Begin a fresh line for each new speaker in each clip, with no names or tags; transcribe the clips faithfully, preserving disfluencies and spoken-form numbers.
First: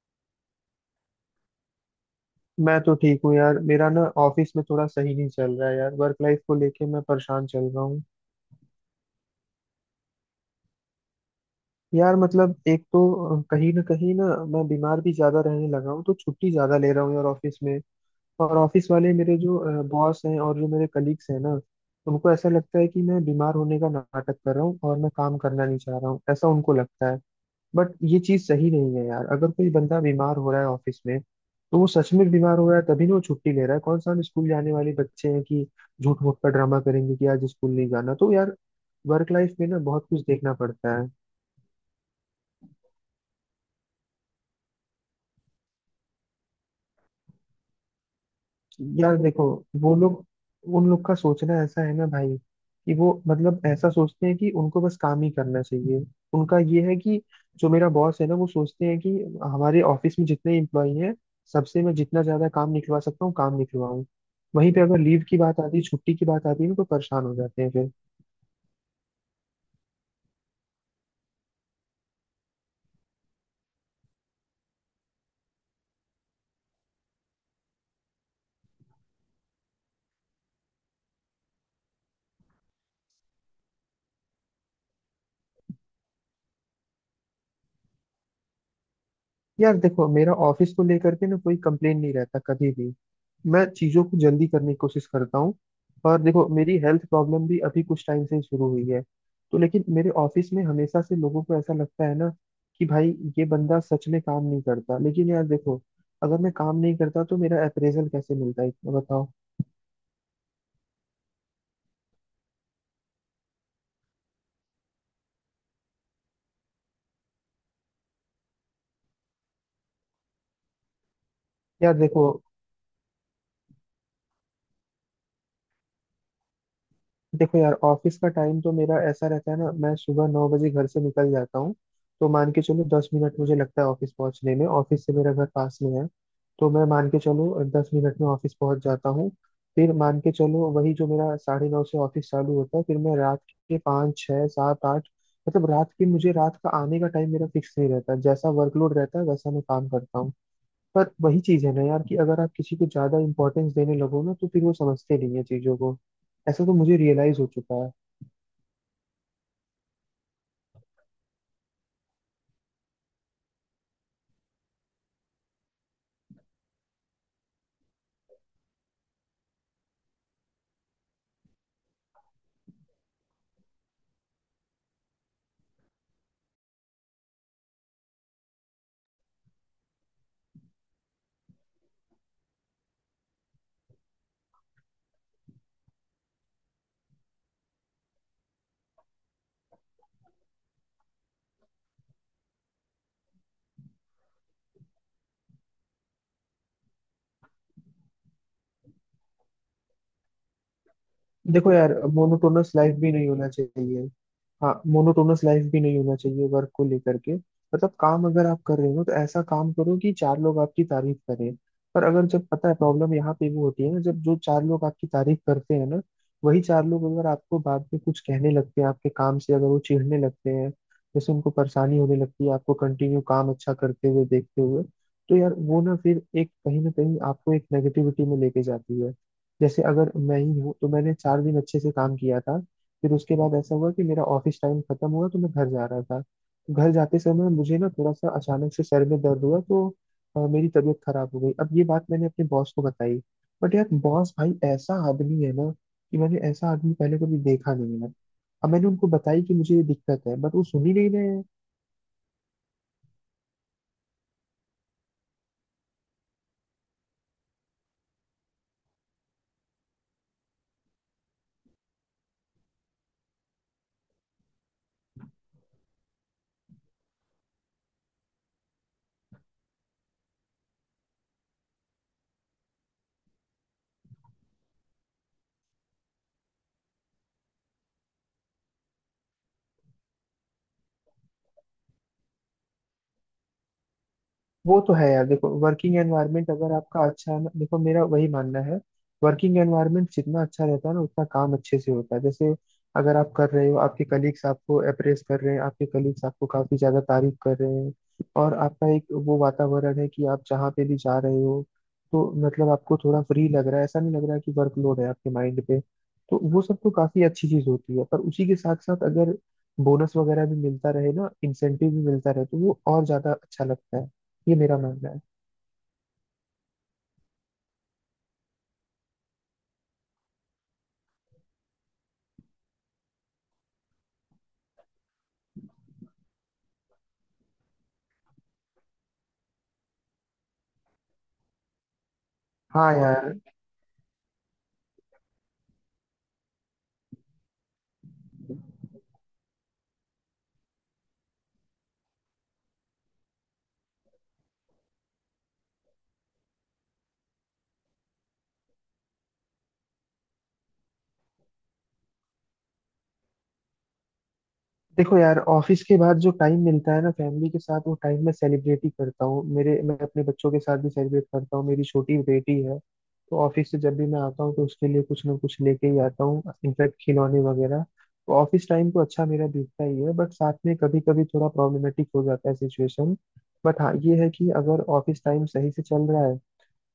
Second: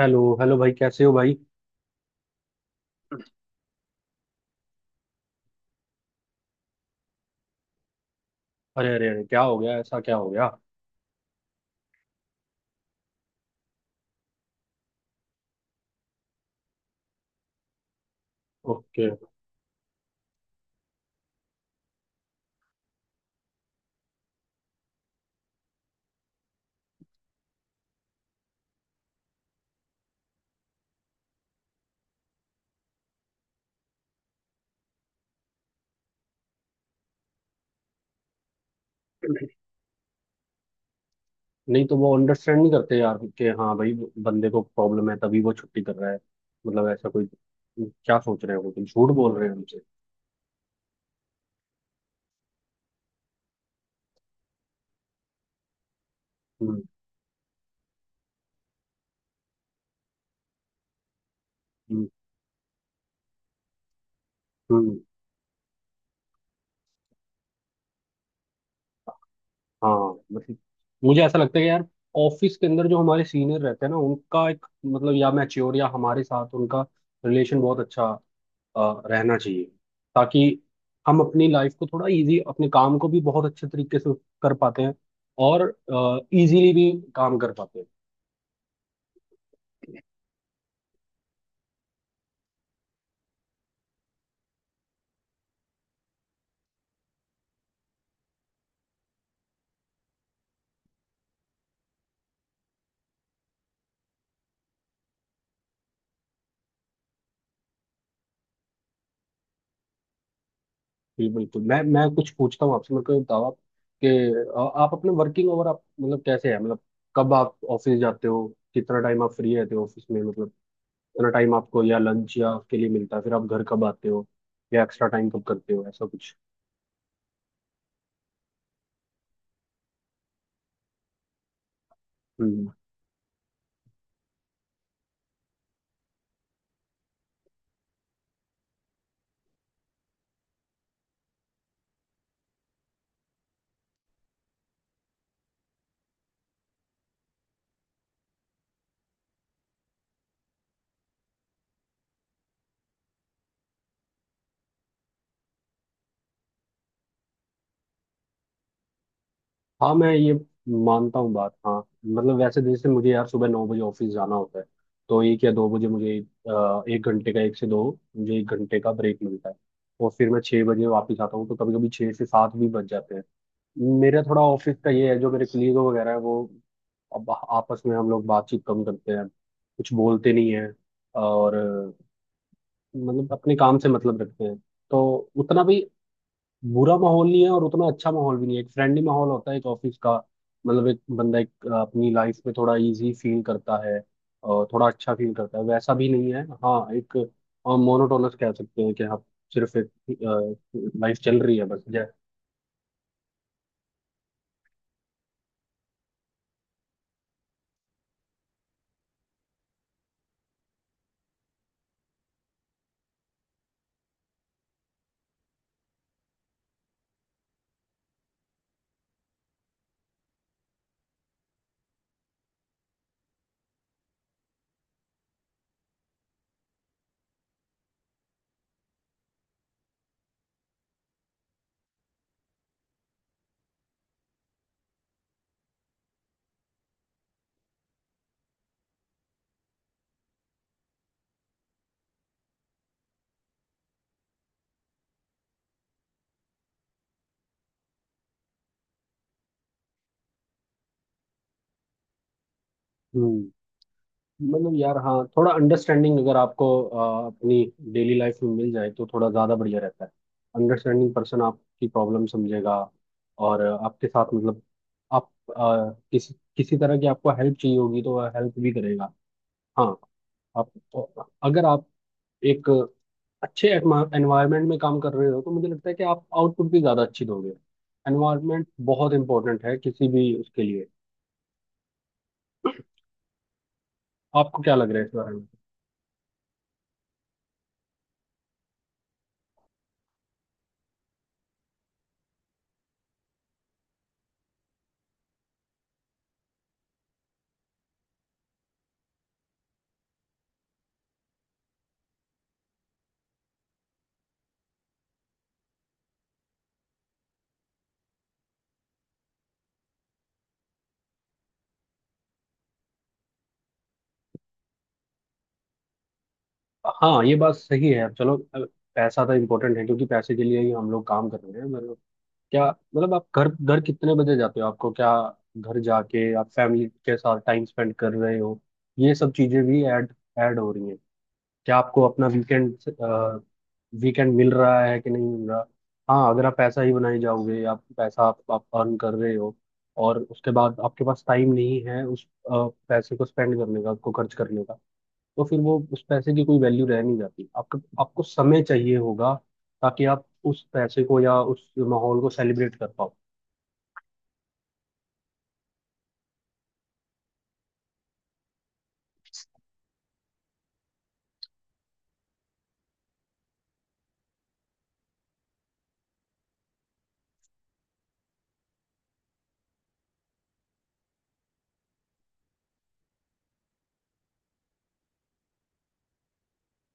Hello hello भाई, कैसे हो भाई?
मैं तो ठीक हूँ यार। मेरा ना ऑफिस में थोड़ा सही नहीं चल रहा है यार। वर्क लाइफ को लेके मैं परेशान चल रहा हूँ।
अरे अरे अरे, क्या हो गया? ऐसा क्या हो गया?
यार मतलब एक तो अ, कहीं ना कहीं ना मैं बीमार भी ज्यादा रहने लगा हूँ तो छुट्टी ज्यादा ले रहा हूँ यार ऑफिस में। और ऑफिस
ओके।
वाले मेरे जो बॉस हैं और जो मेरे कलीग्स हैं ना, उनको ऐसा लगता है कि मैं बीमार होने का नाटक कर रहा हूँ और मैं काम करना नहीं चाह रहा हूँ, ऐसा उनको लगता है। बट ये चीज सही नहीं है यार। अगर कोई बंदा बीमार हो रहा है ऑफिस में तो वो सच में बीमार हो रहा है, तभी ना वो छुट्टी ले रहा है। कौन सा हम स्कूल जाने वाले बच्चे हैं कि झूठ मूठ का ड्रामा करेंगे कि आज स्कूल नहीं जाना। तो यार वर्क लाइफ में ना बहुत कुछ देखना पड़ता है।
नहीं तो वो अंडरस्टैंड नहीं करते यार, कि हाँ भाई, बंदे को प्रॉब्लम है तभी वो छुट्टी कर रहा है। मतलब ऐसा कोई। क्या सोच रहे हो, तुम झूठ
यार
बोल
देखो
रहे हो हमसे?
वो लोग, उन लोग का सोचना ऐसा है ना भाई, कि वो मतलब ऐसा सोचते हैं कि उनको बस काम ही करना चाहिए। उनका
हम्म,
ये है कि जो मेरा बॉस है ना, वो सोचते हैं कि हमारे ऑफिस में जितने एम्प्लॉई हैं, सबसे मैं
हम्म,
जितना ज्यादा काम निकलवा सकता हूँ काम निकलवाऊँ। वहीं पे
हम्म।
अगर लीव की बात आती है, छुट्टी की बात आती है ना तो परेशान हो जाते हैं।
हाँ, मतलब, मुझे ऐसा लगता है कि यार, ऑफिस के अंदर जो हमारे सीनियर रहते हैं ना, उनका एक मतलब या मैच्योर या हमारे साथ उनका रिलेशन बहुत अच्छा अ, रहना चाहिए। ताकि हम अपनी लाइफ को थोड़ा इजी, अपने काम को भी बहुत अच्छे तरीके से कर पाते हैं, और इजीली भी काम कर पाते हैं।
यार देखो, मेरा ऑफिस को लेकर के ना कोई कंप्लेन नहीं रहता कभी भी। मैं चीजों को जल्दी करने की कोशिश करता हूँ। और देखो मेरी हेल्थ प्रॉब्लम भी अभी कुछ टाइम से ही शुरू हुई है। तो लेकिन मेरे ऑफिस में हमेशा से लोगों को ऐसा लगता है ना कि भाई ये बंदा सच में काम नहीं करता। लेकिन यार देखो, अगर मैं काम नहीं करता तो मेरा अप्रेजल कैसे मिलता है इतना बताओ।
जी बिल्कुल, मैं मैं कुछ पूछता हूँ आपसे, मेरे को ये बताओ आप कि अ, आप अपने वर्किंग आवर, आप मतलब कैसे है, मतलब कब आप ऑफिस जाते हो, कितना टाइम आप फ्री रहते हो ऑफिस में, मतलब कितना टाइम आपको
यार
या
देखो
लंच या आपके लिए मिलता है, फिर आप घर कब आते हो या एक्स्ट्रा टाइम कब करते हो, ऐसा कुछ।
देखो यार, ऑफिस का टाइम तो मेरा ऐसा रहता है ना, मैं सुबह नौ बजे घर से निकल जाता हूँ। तो मान के
हम्म।
चलो दस मिनट मुझे लगता है ऑफिस पहुँचने में, ऑफिस से मेरा घर पास में है। तो मैं मान के चलो दस मिनट में ऑफिस पहुँच जाता हूँ। फिर मान के चलो वही जो मेरा साढ़े नौ से ऑफिस चालू होता है, फिर मैं रात के पाँच छः सात आठ, मतलब रात के, मुझे रात का आने का टाइम मेरा फिक्स नहीं रहता। जैसा वर्कलोड रहता है वैसा मैं काम करता हूँ। पर वही चीज है ना यार, कि अगर आप किसी को ज्यादा इंपॉर्टेंस देने लगो ना तो फिर वो समझते नहीं है चीजों को, ऐसा तो मुझे रियलाइज हो चुका है।
हाँ, मैं ये मानता हूँ बात, हाँ। मतलब, वैसे जैसे मुझे यार सुबह नौ बजे ऑफिस जाना होता है। तो एक या दो बजे मुझे अ, एक घंटे का, एक से दो, मुझे एक घंटे का ब्रेक मिलता है। और फिर मैं छः बजे वापस आता हूँ, तो कभी कभी छः से सात भी बज जाते हैं। मेरा थोड़ा ऑफिस का ये है, जो मेरे कलीग वगैरह है, वो अब आपस में हम लोग बातचीत कम करते हैं। कुछ बोलते नहीं हैं, और अ, मतलब अपने काम से मतलब रखते हैं। तो उतना भी बुरा माहौल नहीं है, और उतना अच्छा माहौल भी नहीं है, एक फ्रेंडली माहौल होता है एक ऑफिस का। मतलब एक बंदा एक अ, अपनी लाइफ में थोड़ा इजी फील करता है और थोड़ा अच्छा फील करता है, वैसा भी नहीं है। हाँ, एक मोनोटोनस कह सकते हैं कि हाँ, सिर्फ एक लाइफ चल रही है
देखो
बस,
यार
जय।
मोनोटोनस लाइफ भी नहीं होना चाहिए। हाँ, मोनोटोनस लाइफ भी नहीं होना चाहिए वर्क को लेकर के। मतलब काम अगर आप कर रहे हो तो ऐसा काम करो कि चार लोग आपकी तारीफ करें। पर अगर, जब पता है प्रॉब्लम यहाँ पे वो होती है ना, जब जो चार लोग आपकी तारीफ करते हैं ना, वही चार लोग अगर आपको बाद में कुछ कहने लगते हैं आपके काम से, अगर वो चिढ़ने लगते हैं, जैसे उनको परेशानी होने लगती है आपको कंटिन्यू काम अच्छा करते हुए देखते हुए, तो यार वो ना फिर एक कहीं ना कहीं आपको एक नेगेटिविटी में लेके जाती है। जैसे अगर मैं ही हूँ, तो मैंने चार दिन अच्छे से काम किया था। फिर उसके बाद ऐसा हुआ कि मेरा ऑफिस टाइम खत्म हुआ तो मैं घर जा रहा था। घर जाते समय मुझे ना थोड़ा सा अचानक से सर में दर्द हुआ तो अ, मेरी तबीयत खराब हो गई। अब ये बात मैंने अपने बॉस को बताई, बट यार बॉस भाई ऐसा आदमी है ना कि मैंने ऐसा आदमी पहले कभी देखा नहीं है। अब मैंने उनको बताई कि मुझे ये दिक्कत है बट वो सुन ही नहीं रहे हैं।
हम्म मतलब यार, हाँ, थोड़ा अंडरस्टैंडिंग अगर आपको अ, अपनी डेली लाइफ में मिल जाए तो थोड़ा ज़्यादा बढ़िया रहता है। अंडरस्टैंडिंग पर्सन आपकी प्रॉब्लम समझेगा, और अ, आपके साथ मतलब आप अ, किसी किसी तरह की आपको हेल्प चाहिए होगी तो वह हेल्प भी करेगा। हाँ, आप, अगर आप एक अच्छे एनवायरनमेंट में काम कर रहे हो तो मुझे लगता है कि आप आउटपुट भी ज़्यादा अच्छी दोगे। एनवायरनमेंट बहुत इंपॉर्टेंट है किसी भी उसके लिए, आपको क्या
वो
लग
तो
रहा है
है
इस
यार।
बारे में?
देखो वर्किंग एनवायरनमेंट अगर आपका अच्छा है ना, देखो मेरा वही मानना है, वर्किंग एनवायरनमेंट जितना अच्छा रहता है ना उतना काम अच्छे से होता है। जैसे अगर आप कर रहे हो, आपके कलीग्स आपको अप्रेस कर रहे हैं, आपके कलीग्स आपको काफी ज्यादा तारीफ कर रहे हैं, और आपका एक वो वातावरण है कि आप जहाँ पे भी जा रहे हो, तो मतलब आपको थोड़ा फ्री लग रहा है, ऐसा नहीं लग रहा है कि वर्कलोड है आपके माइंड पे, तो वो सब तो काफी अच्छी चीज होती है। पर उसी के साथ साथ अगर बोनस वगैरह भी मिलता रहे ना, इंसेंटिव भी मिलता रहे, तो वो और ज्यादा अच्छा लगता है, ये मेरा मानना है।
हाँ, ये बात सही है। अब चलो, अब पैसा तो इम्पोर्टेंट है क्योंकि पैसे के लिए ही हम लोग काम कर रहे हैं, मतलब। क्या मतलब, आप घर घर कितने बजे जाते हो, आपको क्या, घर जाके आप फैमिली के साथ टाइम स्पेंड कर रहे हो? ये सब चीजें भी ऐड ऐड हो रही हैं। क्या आपको अपना वीकेंड
हाँ और यार
वीकेंड मिल रहा है कि नहीं मिल रहा? हाँ, अगर आप पैसा ही बनाए जाओगे, आप पैसा, आप, आप अर्न कर रहे हो, और उसके बाद आपके पास टाइम नहीं है उस अ, पैसे को स्पेंड करने का, उसको खर्च करने का, तो फिर वो उस पैसे की कोई वैल्यू रह नहीं जाती, आपको आपको समय चाहिए होगा, ताकि आप उस पैसे को या उस माहौल को सेलिब्रेट कर पाओ।
देखो यार, ऑफिस के बाद जो टाइम मिलता है ना फैमिली के साथ, वो टाइम मैं सेलिब्रेट ही करता हूँ। मेरे, मैं अपने बच्चों के साथ भी सेलिब्रेट करता हूँ, मेरी छोटी बेटी है। तो ऑफिस से जब भी मैं आता हूँ तो उसके लिए कुछ ना कुछ लेके ही आता हूँ, इनफैक्ट खिलौने वगैरह। तो ऑफिस टाइम तो अच्छा मेरा बीतता ही है, बट साथ में कभी कभी थोड़ा प्रॉब्लमेटिक हो जाता है सिचुएशन। बट हाँ ये है कि अगर ऑफिस टाइम सही से चल रहा है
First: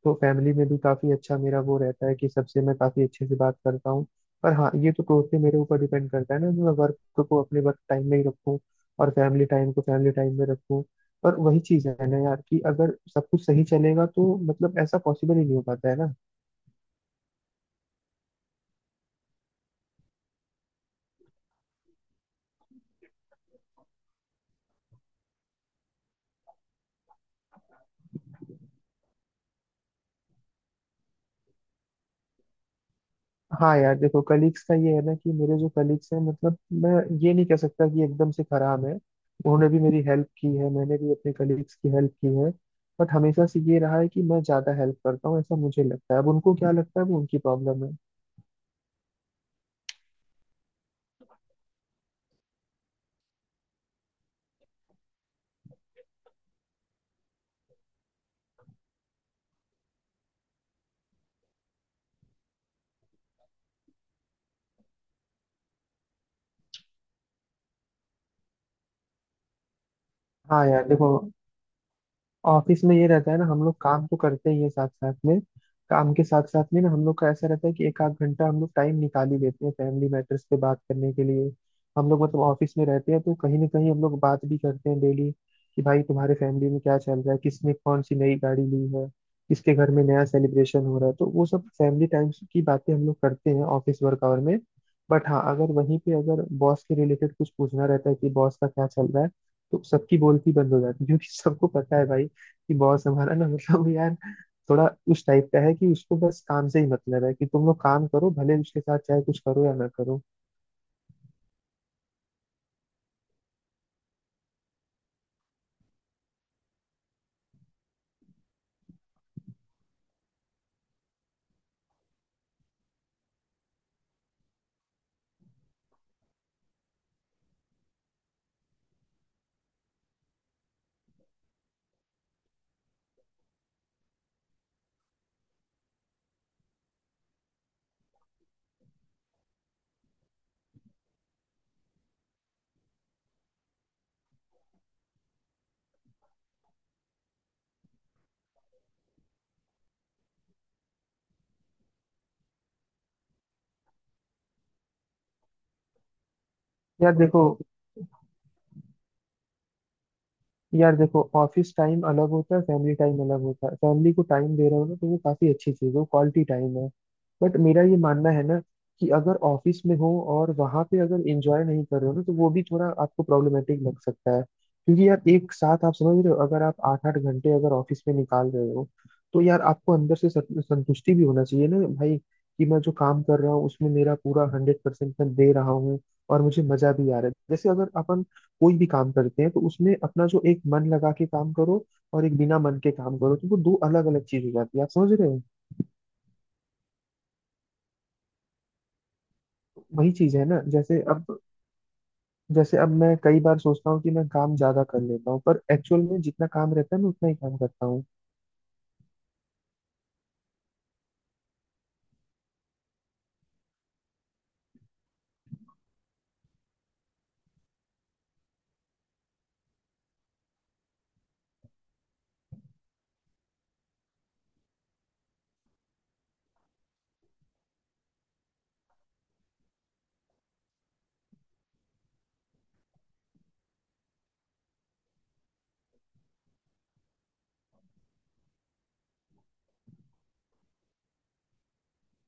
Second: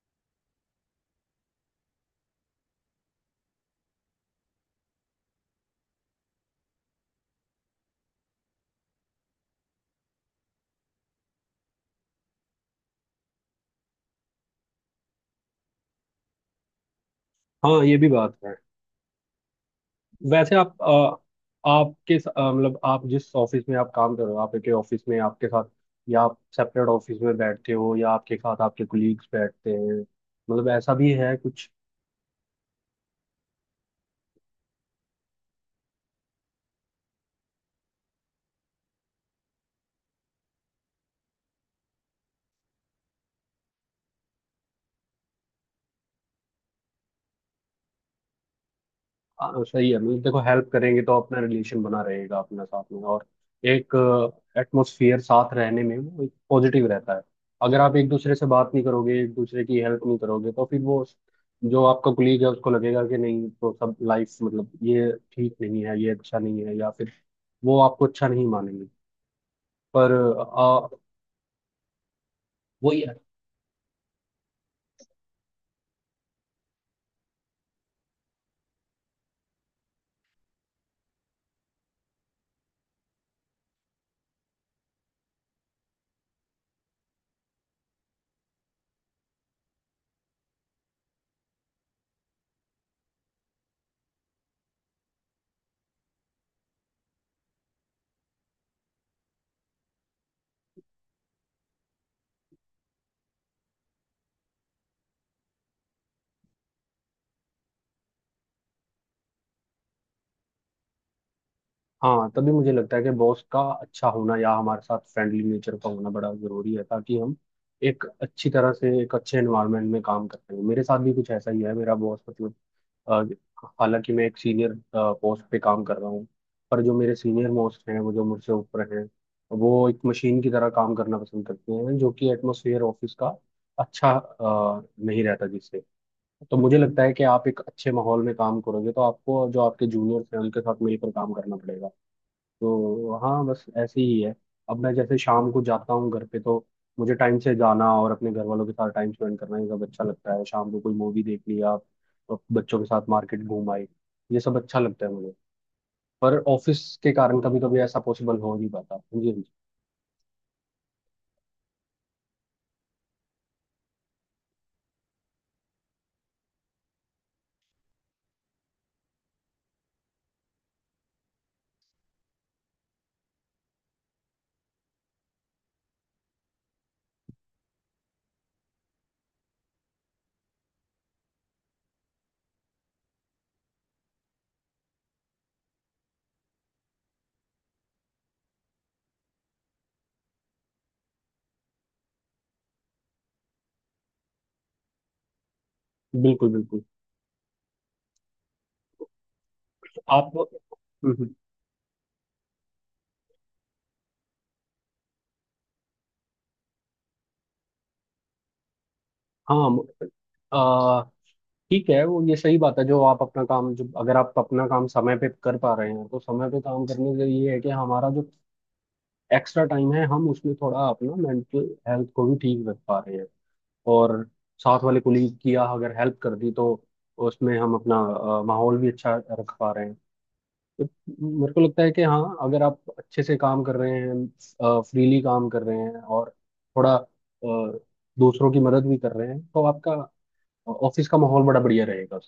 तो फैमिली में भी काफी अच्छा मेरा वो रहता है कि सबसे मैं काफी अच्छे से बात करता हूँ। पर हाँ ये तो टोटली मेरे ऊपर डिपेंड करता है ना, कि मैं वर्क को अपने वर्क टाइम में ही रखूँ और फैमिली टाइम को फैमिली टाइम में रखूँ। पर वही चीज है ना यार, कि अगर सब कुछ सही चलेगा, तो मतलब ऐसा पॉसिबल ही नहीं हो पाता है ना।
हाँ, ये भी बात है। वैसे आप अ, आपके स- अ, मतलब आप जिस ऑफिस में आप काम कर रहे हो, आप एक ऑफिस में आपके साथ, या आप सेपरेट ऑफिस में बैठते हो, या आपके साथ आपके कुलीग्स बैठते हैं, मतलब ऐसा भी है कुछ?
हाँ यार देखो, कलीग्स का ये है ना, कि मेरे जो कलीग्स हैं, मतलब मैं ये नहीं कह सकता कि एकदम से खराब है। उन्होंने भी मेरी हेल्प की है, मैंने भी अपने कलीग्स की हेल्प की है। बट हमेशा से ये रहा है कि मैं ज्यादा हेल्प करता हूँ, ऐसा मुझे लगता है। अब उनको क्या लगता है वो उनकी प्रॉब्लम है।
हाँ, तो सही है। मतलब देखो, हेल्प करेंगे तो अपना रिलेशन बना रहेगा अपना, साथ में और एक एटमोसफियर, साथ रहने में वो एक पॉजिटिव रहता है। अगर आप एक दूसरे से बात नहीं करोगे, एक दूसरे की हेल्प नहीं करोगे, तो फिर वो जो आपका कुलीग है, उसको लगेगा कि नहीं, तो सब लाइफ, मतलब ये ठीक नहीं है, ये अच्छा नहीं है, या फिर वो आपको अच्छा नहीं मानेंगे। पर
हाँ यार
आ,
देखो, ऑफिस में
वही।
ये रहता है ना, हम लोग काम तो करते ही है साथ साथ में। काम के साथ साथ में ना हम लोग का ऐसा रहता है कि एक आध घंटा हम लोग टाइम निकाल ही देते हैं फैमिली मैटर्स पे बात करने के लिए। हम लोग मतलब ऑफिस में रहते हैं तो कहीं ना कहीं हम लोग बात भी करते हैं डेली, कि भाई तुम्हारे फैमिली में क्या चल रहा है, किसने कौन सी नई गाड़ी ली है, किसके घर में नया सेलिब्रेशन हो रहा है। तो वो सब फैमिली टाइम की बातें हम लोग करते हैं ऑफिस वर्क आवर में। बट हाँ, अगर वहीं पे अगर बॉस के रिलेटेड कुछ पूछना रहता है कि बॉस का क्या चल रहा है, तो सबकी बोलती बंद हो जाती है, क्योंकि सबको पता है भाई कि बॉस हमारा ना मतलब यार थोड़ा उस टाइप का है कि उसको बस काम से ही मतलब है, कि तुम लोग काम करो, भले उसके साथ चाहे कुछ करो या ना करो।
हाँ, तभी मुझे लगता है कि बॉस का अच्छा होना या हमारे साथ फ्रेंडली नेचर का होना बड़ा जरूरी है, ताकि हम एक अच्छी तरह से, एक अच्छे एनवायरनमेंट में काम कर सकें। मेरे साथ भी कुछ ऐसा ही है, मेरा बॉस मतलब, अ, हालांकि मैं एक सीनियर पोस्ट पे काम कर रहा हूँ, पर जो मेरे सीनियर मोस्ट हैं, वो जो मुझसे ऊपर हैं, वो एक मशीन की तरह काम करना पसंद करते हैं, जो कि एटमोसफियर ऑफिस का अच्छा अ, नहीं रहता, जिससे। तो मुझे लगता है कि आप एक अच्छे माहौल में काम करोगे, तो आपको जो आपके जूनियर्स हैं उनके साथ मिलकर काम करना पड़ेगा। तो हाँ, बस ऐसे ही है। अब मैं जैसे शाम को जाता हूँ घर पे, तो मुझे टाइम से जाना और अपने घर वालों के साथ टाइम स्पेंड करना, ये सब अच्छा लगता है। शाम को कोई मूवी देख ली आप, तो बच्चों के साथ मार्केट घूम आए, ये सब अच्छा लगता है मुझे। पर ऑफिस के
यार
कारण
देखो
कभी कभी ऐसा पॉसिबल हो नहीं पाता। जी, जी।
यार देखो, ऑफिस टाइम अलग होता है फैमिली टाइम अलग होता है। फैमिली को टाइम दे रहे हो ना, तो वो काफी अच्छी चीज है, क्वालिटी टाइम है। बट मेरा ये मानना है ना, कि अगर ऑफिस में हो और वहां पे अगर एंजॉय नहीं कर रहे हो ना, तो वो भी थोड़ा आपको प्रॉब्लमेटिक लग सकता है, क्योंकि यार एक साथ, आप समझ रहे हो, अगर आप आठ आठ घंटे अगर ऑफिस में निकाल रहे हो, तो यार आपको अंदर से सं- संतुष्टि भी होना चाहिए ना भाई, कि मैं जो काम कर रहा हूँ उसमें मेरा पूरा हंड्रेड परसेंट मैं दे रहा हूँ और मुझे मजा भी आ रहा है। जैसे अगर अपन कोई भी काम करते हैं तो उसमें अपना, जो एक मन लगा के काम करो और एक बिना मन के काम करो, तो वो दो अलग अलग चीज हो जाती है, आप समझ रहे हो।
बिल्कुल बिल्कुल। तो
वही
आप,
चीज है ना, जैसे
हम्म, हम्म,
अब जैसे अब मैं कई बार सोचता हूँ कि मैं काम ज्यादा कर लेता हूँ, पर एक्चुअल में जितना काम रहता है मैं उतना ही काम करता हूँ।
हाँ, म- आ, ठीक है वो, ये सही बात है जो आप अपना काम, जो अगर आप अपना काम समय पे कर पा रहे हैं, तो समय पे काम करने से ये है कि हमारा जो एक्स्ट्रा टाइम है, हम उसमें थोड़ा अपना मेंटल हेल्थ को भी ठीक रख पा रहे हैं, और साथ वाले कोलीग की या अगर हेल्प कर दी, तो उसमें हम अपना अ, माहौल भी अच्छा रख पा रहे हैं। तो मेरे को लगता है कि हाँ, अगर आप अच्छे से काम कर रहे हैं, फ्रीली काम कर रहे हैं और थोड़ा अ, दूसरों की मदद भी कर रहे हैं, तो आपका ऑफिस का माहौल बड़ा बढ़िया रहेगा।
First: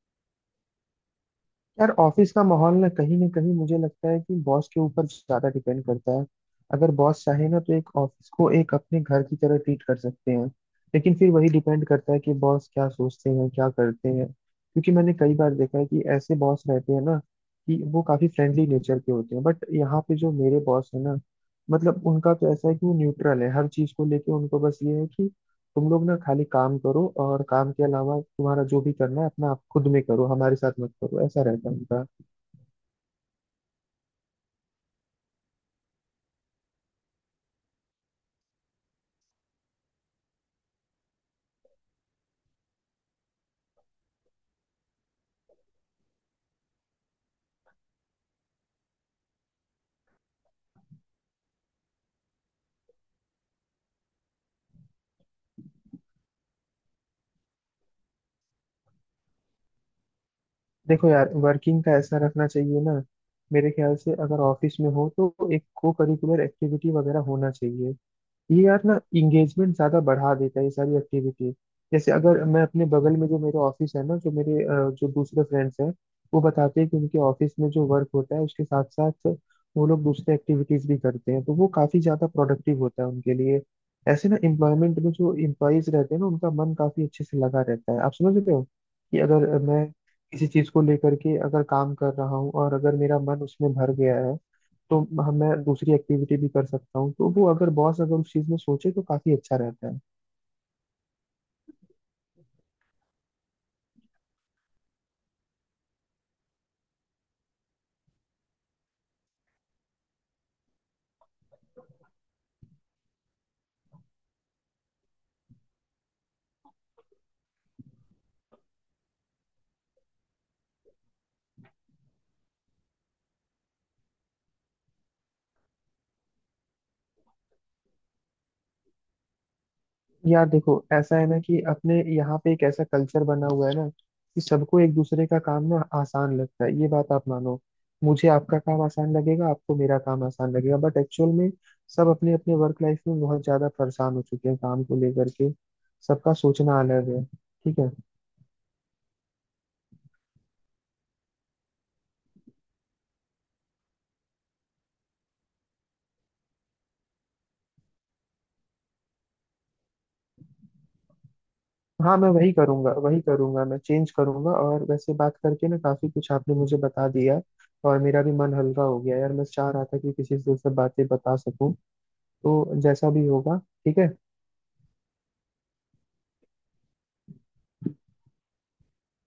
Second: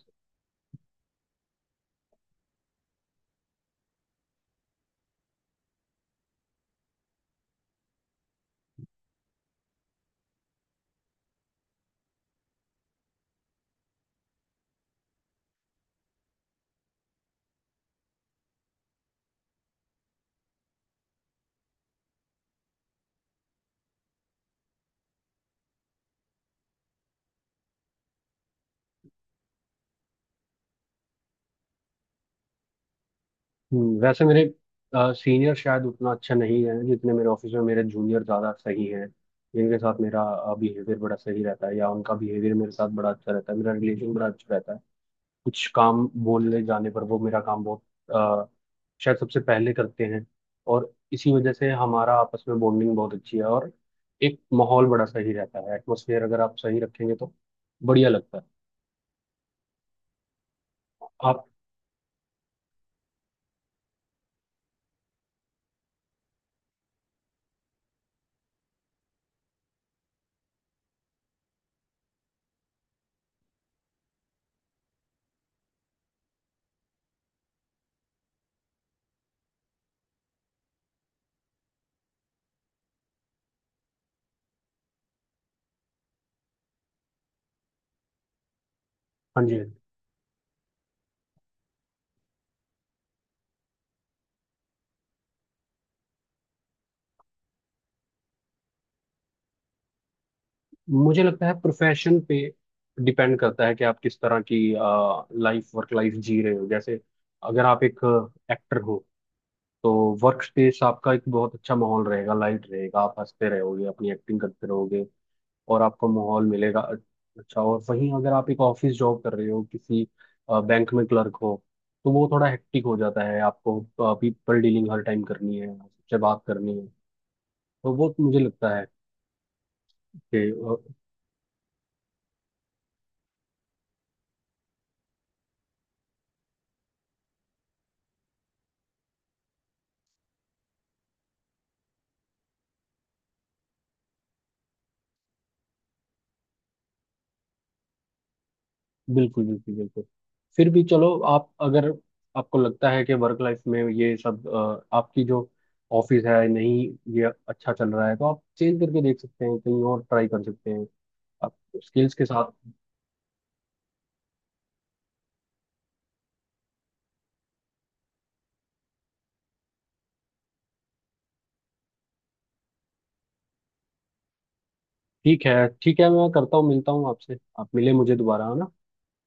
यार ऑफिस का माहौल ना, कहीं ना कहीं मुझे लगता है कि बॉस के ऊपर ज्यादा डिपेंड करता है। अगर बॉस चाहे ना, तो एक ऑफिस को एक अपने घर की तरह ट्रीट कर सकते हैं। लेकिन फिर वही डिपेंड करता है कि बॉस क्या सोचते हैं क्या करते हैं, क्योंकि मैंने कई बार देखा है कि ऐसे बॉस रहते हैं ना कि वो काफी फ्रेंडली नेचर के होते हैं। बट यहाँ पे जो मेरे बॉस है ना, मतलब उनका तो ऐसा है कि वो न्यूट्रल है हर चीज को लेके। उनको बस ये है कि तुम लोग ना खाली काम करो, और काम के अलावा तुम्हारा जो भी करना है अपना आप खुद में करो, हमारे साथ मत करो, ऐसा रहता है उनका।
हम्म, वैसे मेरे सीनियर शायद उतना अच्छा नहीं है, जितने मेरे ऑफिस में मेरे जूनियर ज़्यादा सही हैं, जिनके साथ मेरा बिहेवियर बड़ा सही रहता है, या उनका बिहेवियर मेरे साथ बड़ा अच्छा रहता है, मेरा रिलेशन बड़ा अच्छा रहता है। कुछ काम बोलने जाने पर वो मेरा काम बहुत अ, शायद सबसे पहले करते हैं, और इसी वजह से हमारा आपस में बॉन्डिंग बहुत अच्छी है, और एक माहौल बड़ा सही रहता है। एटमोसफियर अगर आप सही रखेंगे तो बढ़िया लगता है।
देखो यार
आप,
वर्किंग का ऐसा रखना चाहिए ना, मेरे ख्याल से अगर ऑफिस में हो तो एक को करिकुलर एक्टिविटी वगैरह होना चाहिए। ये यार ना इंगेजमेंट ज्यादा बढ़ा देता है ये सारी एक्टिविटी। जैसे अगर मैं अपने बगल में जो मेरे ऑफिस है ना, जो मेरे अ, जो दूसरे फ्रेंड्स हैं, वो बताते हैं कि उनके ऑफिस में जो वर्क होता है उसके साथ साथ वो लोग दूसरे एक्टिविटीज भी करते हैं, तो वो काफी ज्यादा प्रोडक्टिव होता है उनके लिए। ऐसे ना एम्प्लॉयमेंट में जो एम्प्लॉयज रहते हैं ना, उनका मन काफी अच्छे से लगा रहता है, आप समझ रहे हो, कि
हाँ
अगर
जी।
मैं किसी चीज को लेकर के अगर काम कर रहा हूँ और अगर मेरा मन उसमें भर गया है, तो हम- मैं दूसरी एक्टिविटी भी कर सकता हूँ, तो वो अगर बॉस अगर उस चीज में सोचे तो काफी अच्छा रहता है।
मुझे लगता है प्रोफेशन पे डिपेंड करता है कि आप किस तरह की लाइफ, वर्क लाइफ जी रहे हो, जैसे अगर आप एक एक्टर हो, तो वर्क स्पेस आपका एक बहुत अच्छा माहौल रहेगा, लाइट रहेगा, आप हंसते रहोगे अपनी एक्टिंग करते रहोगे, और आपको माहौल मिलेगा अच्छा। और वहीं अगर आप एक ऑफिस जॉब कर रहे हो, किसी बैंक में क्लर्क हो, तो वो थोड़ा हेक्टिक हो जाता है, आपको पीपल डीलिंग हर टाइम करनी है, सबसे बात करनी है, तो वो मुझे लगता है।
यार देखो ऐसा है ना, कि अपने यहाँ पे एक ऐसा कल्चर बना हुआ है ना, कि सबको एक दूसरे का काम ना आसान लगता है, ये बात आप मानो। मुझे आपका काम आसान लगेगा, आपको मेरा काम आसान लगेगा, बट एक्चुअल में सब अपने अपने वर्क लाइफ में बहुत ज्यादा परेशान हो चुके हैं काम को लेकर के। सबका सोचना अलग है, ठीक है।
बिल्कुल बिल्कुल बिल्कुल। फिर भी चलो, आप, अगर आपको लगता है कि वर्क लाइफ में ये सब अ, आपकी जो ऑफिस है नहीं, ये अच्छा चल रहा है, तो आप चेंज करके देख सकते हैं, कहीं और ट्राई कर सकते हैं आप, स्किल्स
हाँ
के
मैं
साथ।
वही करूंगा, वही करूंगा मैं, चेंज करूंगा। और वैसे बात करके ना काफी कुछ आपने मुझे बता दिया, और मेरा भी मन हल्का हो गया यार। मैं चाह रहा था कि किसी से सब बातें बता सकूं, तो जैसा भी होगा, ठीक है।
ठीक है, ठीक है। मैं करता हूँ, मिलता हूँ आपसे, आप मिले मुझे दोबारा, है ना?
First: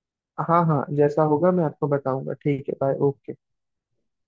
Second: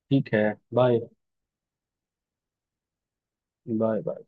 ठीक है।
हाँ हाँ,
बाय,
जैसा होगा मैं आपको बताऊंगा, ठीक है। बाय। ओके।
Bye, bye.